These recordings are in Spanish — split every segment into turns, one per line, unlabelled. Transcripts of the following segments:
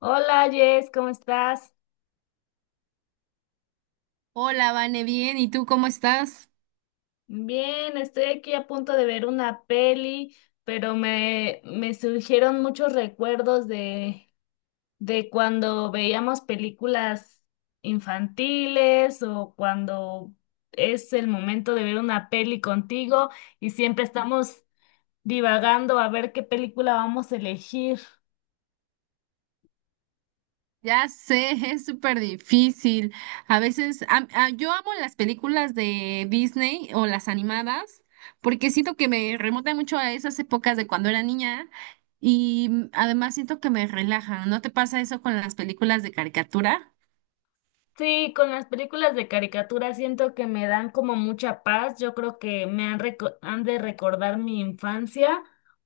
Hola Jess, ¿cómo estás?
Hola, Vane, bien, ¿y tú cómo estás?
Bien, estoy aquí a punto de ver una peli, pero me surgieron muchos recuerdos de cuando veíamos películas infantiles o cuando es el momento de ver una peli contigo y siempre estamos divagando a ver qué película vamos a elegir.
Ya sé, es súper difícil. A veces, yo amo las películas de Disney o las animadas, porque siento que me remontan mucho a esas épocas de cuando era niña y además siento que me relajan. ¿No te pasa eso con las películas de caricatura?
Sí, con las películas de caricatura siento que me dan como mucha paz. Yo creo que han de recordar mi infancia,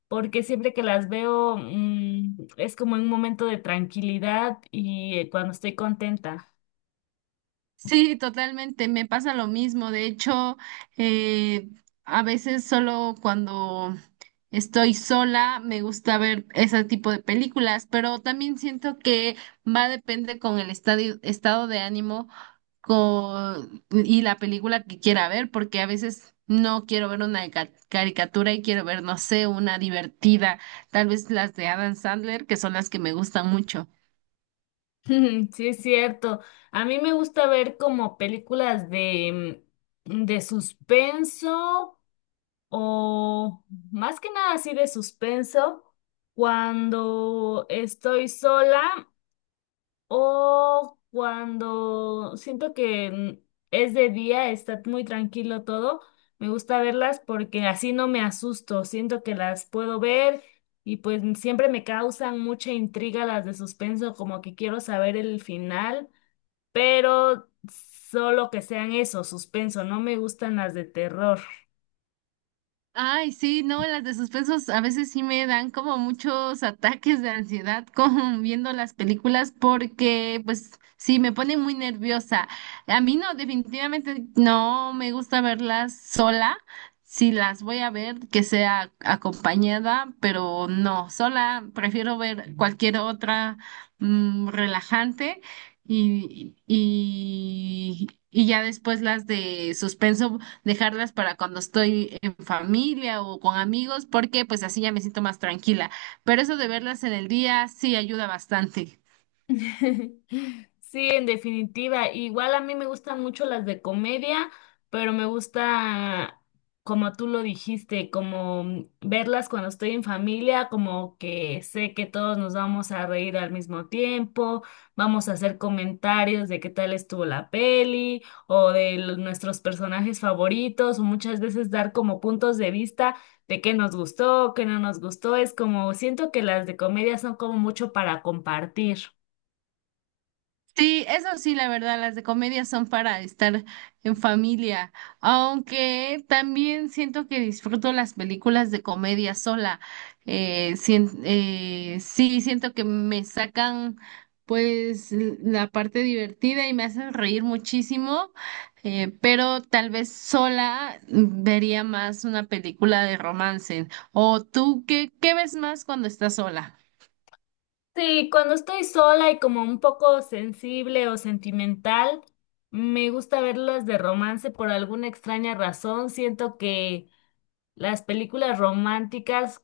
porque siempre que las veo, mm, es como un momento de tranquilidad y, cuando estoy contenta.
Sí, totalmente, me pasa lo mismo. De hecho, eh, a veces solo cuando estoy sola me gusta ver ese tipo de películas, pero también siento que va a depender con el estado de ánimo y la película que quiera ver, porque a veces no quiero ver una caricatura y quiero ver, no sé, una divertida, tal vez las de Adam Sandler, que son las que me gustan mucho.
Sí, es cierto. A mí me gusta ver como películas de, mm, de suspenso, o más que nada así de suspenso cuando estoy sola. O cuando siento que es de día, está muy tranquilo todo, me gusta verlas porque así no me asusto, siento que las puedo ver y siempre me causan mucha intriga las de suspenso, como que quiero saber el final, pero solo que sean eso, suspenso, no me gustan las de terror.
Ay, sí, no, las de suspensos a veces sí me dan como muchos ataques de ansiedad con viendo las películas porque pues sí me pone muy nerviosa. A mí no, definitivamente no me gusta verlas sola. Si las voy a ver, que sea acompañada, pero no, sola prefiero ver cualquier otra relajante y ya después las de suspenso dejarlas para cuando estoy en familia o con amigos, porque pues así ya me siento más tranquila. Pero eso de verlas en el día sí ayuda bastante.
Sí, en definitiva. Igual a mí me gustan mucho las de comedia, pero me gusta, como tú lo dijiste, verlas cuando estoy en familia, como que sé que todos nos vamos a reír al mismo tiempo, vamos a hacer comentarios de qué tal estuvo la peli o de nuestros personajes favoritos, o muchas veces dar como puntos de vista de qué nos gustó, qué no nos gustó. Es como, siento que las de comedia son como mucho para compartir.
Sí, eso sí, la verdad, las de comedia son para estar en familia, aunque también siento que disfruto las películas de comedia sola. Sí, siento que me sacan pues la parte divertida y me hacen reír muchísimo, pero tal vez sola vería más una película de romance. ¿O tú qué ves más cuando estás sola?
Sí, cuando estoy sola y como un poco sensible o sentimental, me gusta verlas de romance por alguna extraña razón. Siento que las películas románticas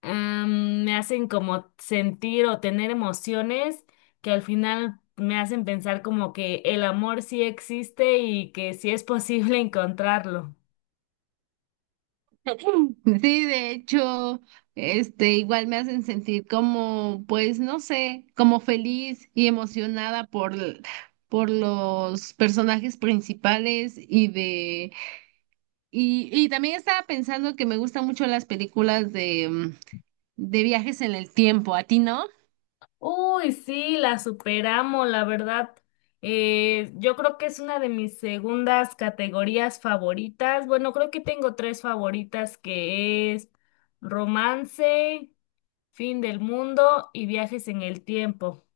me hacen como sentir o tener emociones que al final me hacen pensar como que el amor sí existe y que sí es posible encontrarlo.
Sí, de hecho, este, igual me hacen sentir como, pues, no sé, como feliz y emocionada por los personajes principales y también estaba pensando que me gustan mucho las películas de viajes en el tiempo. ¿A ti no?
Uy, sí, la superamos, la verdad. Yo creo que es una de mis segundas categorías favoritas. Bueno, creo que tengo tres favoritas que es romance, fin del mundo y viajes en el tiempo.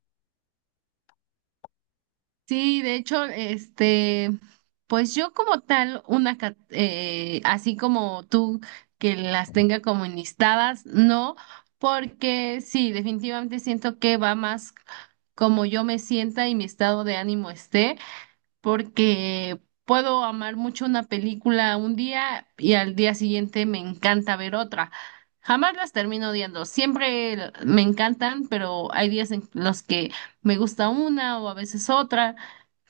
Sí, de hecho, este, pues yo como tal, así como tú que las tenga como enlistadas, no, porque sí, definitivamente siento que va más como yo me sienta y mi estado de ánimo esté, porque puedo amar mucho una película un día y al día siguiente me encanta ver otra. Jamás las termino odiando, siempre me encantan, pero hay días en los que me gusta una o a veces otra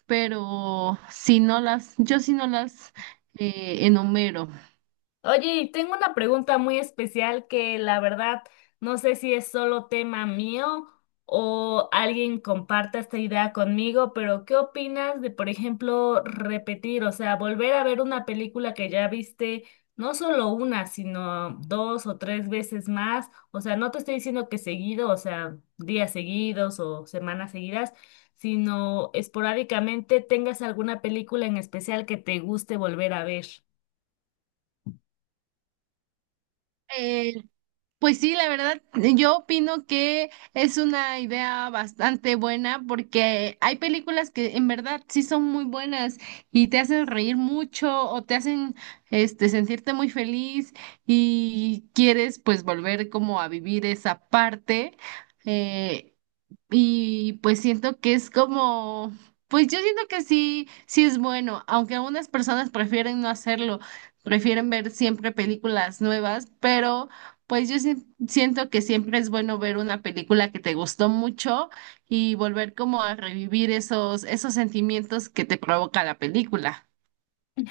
pero si no las, yo sí no las enumero.
Oye, y tengo una pregunta muy especial que la verdad no sé si es solo tema mío o alguien comparta esta idea conmigo, pero ¿qué opinas de, por ejemplo, repetir, o sea, volver a ver una película que ya viste no solo una, sino dos o tres veces más? O sea, no te estoy diciendo que seguido, o sea, días seguidos o semanas seguidas, sino esporádicamente tengas alguna película en especial que te guste volver a ver.
Eh, pues sí, la verdad, yo opino que es una idea bastante buena porque hay películas que en verdad sí son muy buenas y te hacen reír mucho o te hacen este sentirte muy feliz y quieres pues volver como a vivir esa parte. Eh, Y pues siento que es como, pues yo siento que sí, sí es bueno, aunque algunas personas prefieren no hacerlo, prefieren ver siempre películas nuevas, pero pues yo sí- siento que siempre es bueno ver una película que te gustó mucho y volver como a revivir esos sentimientos que te provoca la película.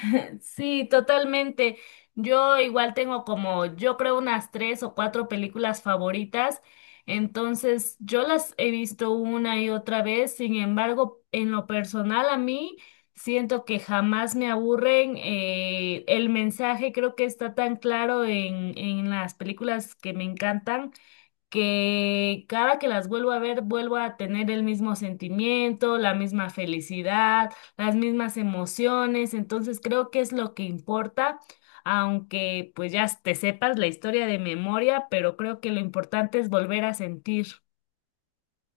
Sí, totalmente. Yo igual tengo como, yo creo, unas tres o cuatro películas favoritas, entonces yo las he visto una y otra vez. Sin embargo, en lo personal a mí siento que jamás me aburren. El mensaje creo que está tan claro en las películas que me encantan, que cada que las vuelvo a ver, vuelvo a tener el mismo sentimiento, la misma felicidad, las mismas emociones. Entonces creo que es lo que importa, aunque pues ya te sepas la historia de memoria, pero creo que lo importante es volver a sentir.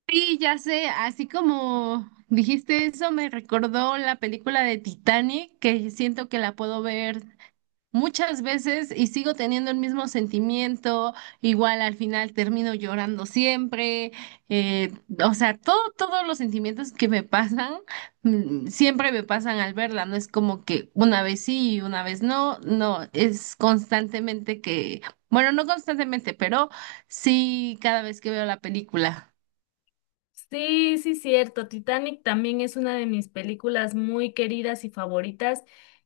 Sí, ya sé, así como dijiste eso, me recordó la película de Titanic, que siento que la puedo ver muchas veces y sigo teniendo el mismo sentimiento, igual al final termino llorando siempre, eh, o sea, todos los sentimientos que me pasan, siempre me pasan al verla, no es como que una vez sí y una vez no, no, es constantemente que, bueno, no constantemente, pero sí cada vez que veo la película.
Sí, sí, cierto. Titanic también es una de mis películas muy queridas y favoritas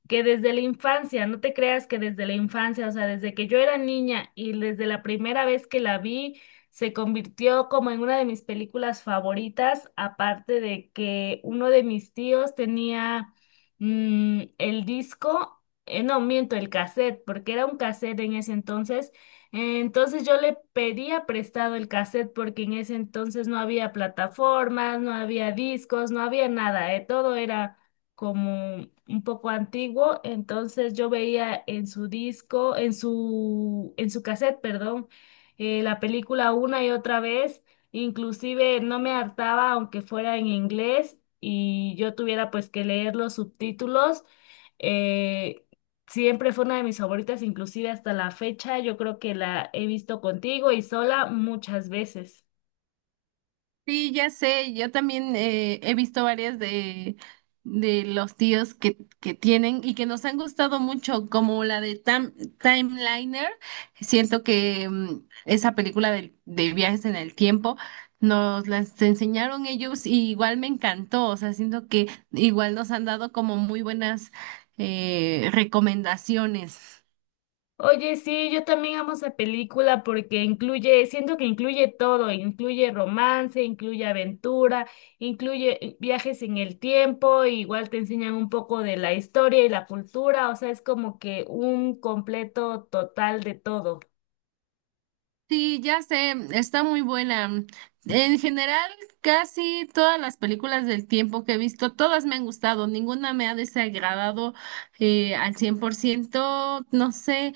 que desde la infancia. No te creas que desde la infancia, o sea, desde que yo era niña y desde la primera vez que la vi, se convirtió como en una de mis películas favoritas, aparte de que uno de mis tíos tenía, mm, el disco, no miento, el cassette, porque era un cassette en ese entonces. Entonces yo le pedía prestado el cassette porque en ese entonces no había plataformas, no había discos, no había nada. Todo era como un poco antiguo, entonces yo veía en su disco, en su cassette, perdón, la película una y otra vez, inclusive no me hartaba aunque fuera en inglés y yo tuviera pues que leer los subtítulos. eh, Siempre fue una de mis favoritas, inclusive hasta la fecha. Yo creo que la he visto contigo y sola muchas veces.
Sí, ya sé, yo también he visto varias de los tíos que tienen y que nos han gustado mucho, como la de Timeliner. Siento que esa película de viajes en el tiempo nos las enseñaron ellos y igual me encantó, o sea, siento que igual nos han dado como muy buenas recomendaciones.
Oye, sí, yo también amo esa película porque incluye, siento que incluye todo, incluye romance, incluye aventura, incluye viajes en el tiempo, igual te enseñan un poco de la historia y la cultura, o sea, es como que un completo total de todo.
Sí, ya sé, está muy buena. En general, casi todas las películas del tiempo que he visto, todas me han gustado, ninguna me ha desagradado al 100%. No sé,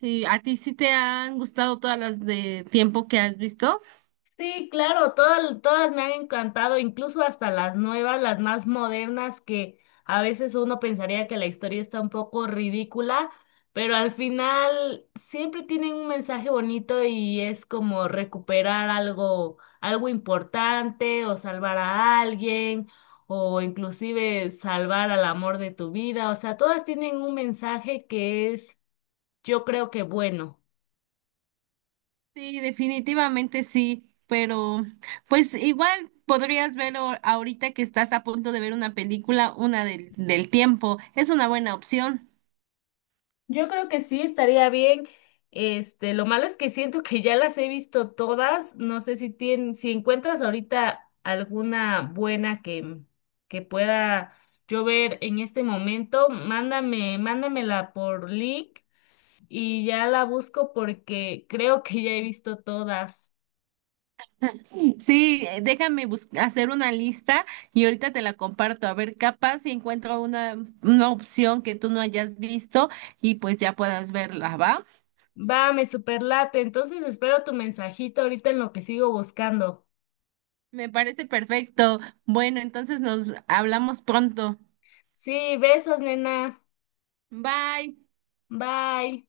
¿a ti sí te han gustado todas las de tiempo que has visto?
Sí, claro, todas, todas me han encantado, incluso hasta las nuevas, las más modernas, que a veces uno pensaría que la historia está un poco ridícula, pero al final siempre tienen un mensaje bonito y es como recuperar algo, algo importante, o salvar a alguien o inclusive salvar al amor de tu vida. O sea, todas tienen un mensaje que es, yo creo que bueno.
Sí, definitivamente sí, pero pues igual podrías ver ahorita que estás a punto de ver una película, una del tiempo. Es una buena opción.
Yo creo que sí estaría bien. Este, lo malo es que siento que ya las he visto todas. No sé si encuentras ahorita alguna buena que pueda yo ver en este momento, mándamela por link y ya la busco porque creo que ya he visto todas.
Sí, déjame hacer una lista y ahorita te la comparto. A ver, capaz si encuentro una opción que tú no hayas visto y pues ya puedas verla, ¿va?
Va, me superlate. Entonces espero tu mensajito ahorita en lo que sigo buscando.
Me parece perfecto. Bueno, entonces nos hablamos pronto.
Sí, besos, nena.
Bye.
Bye.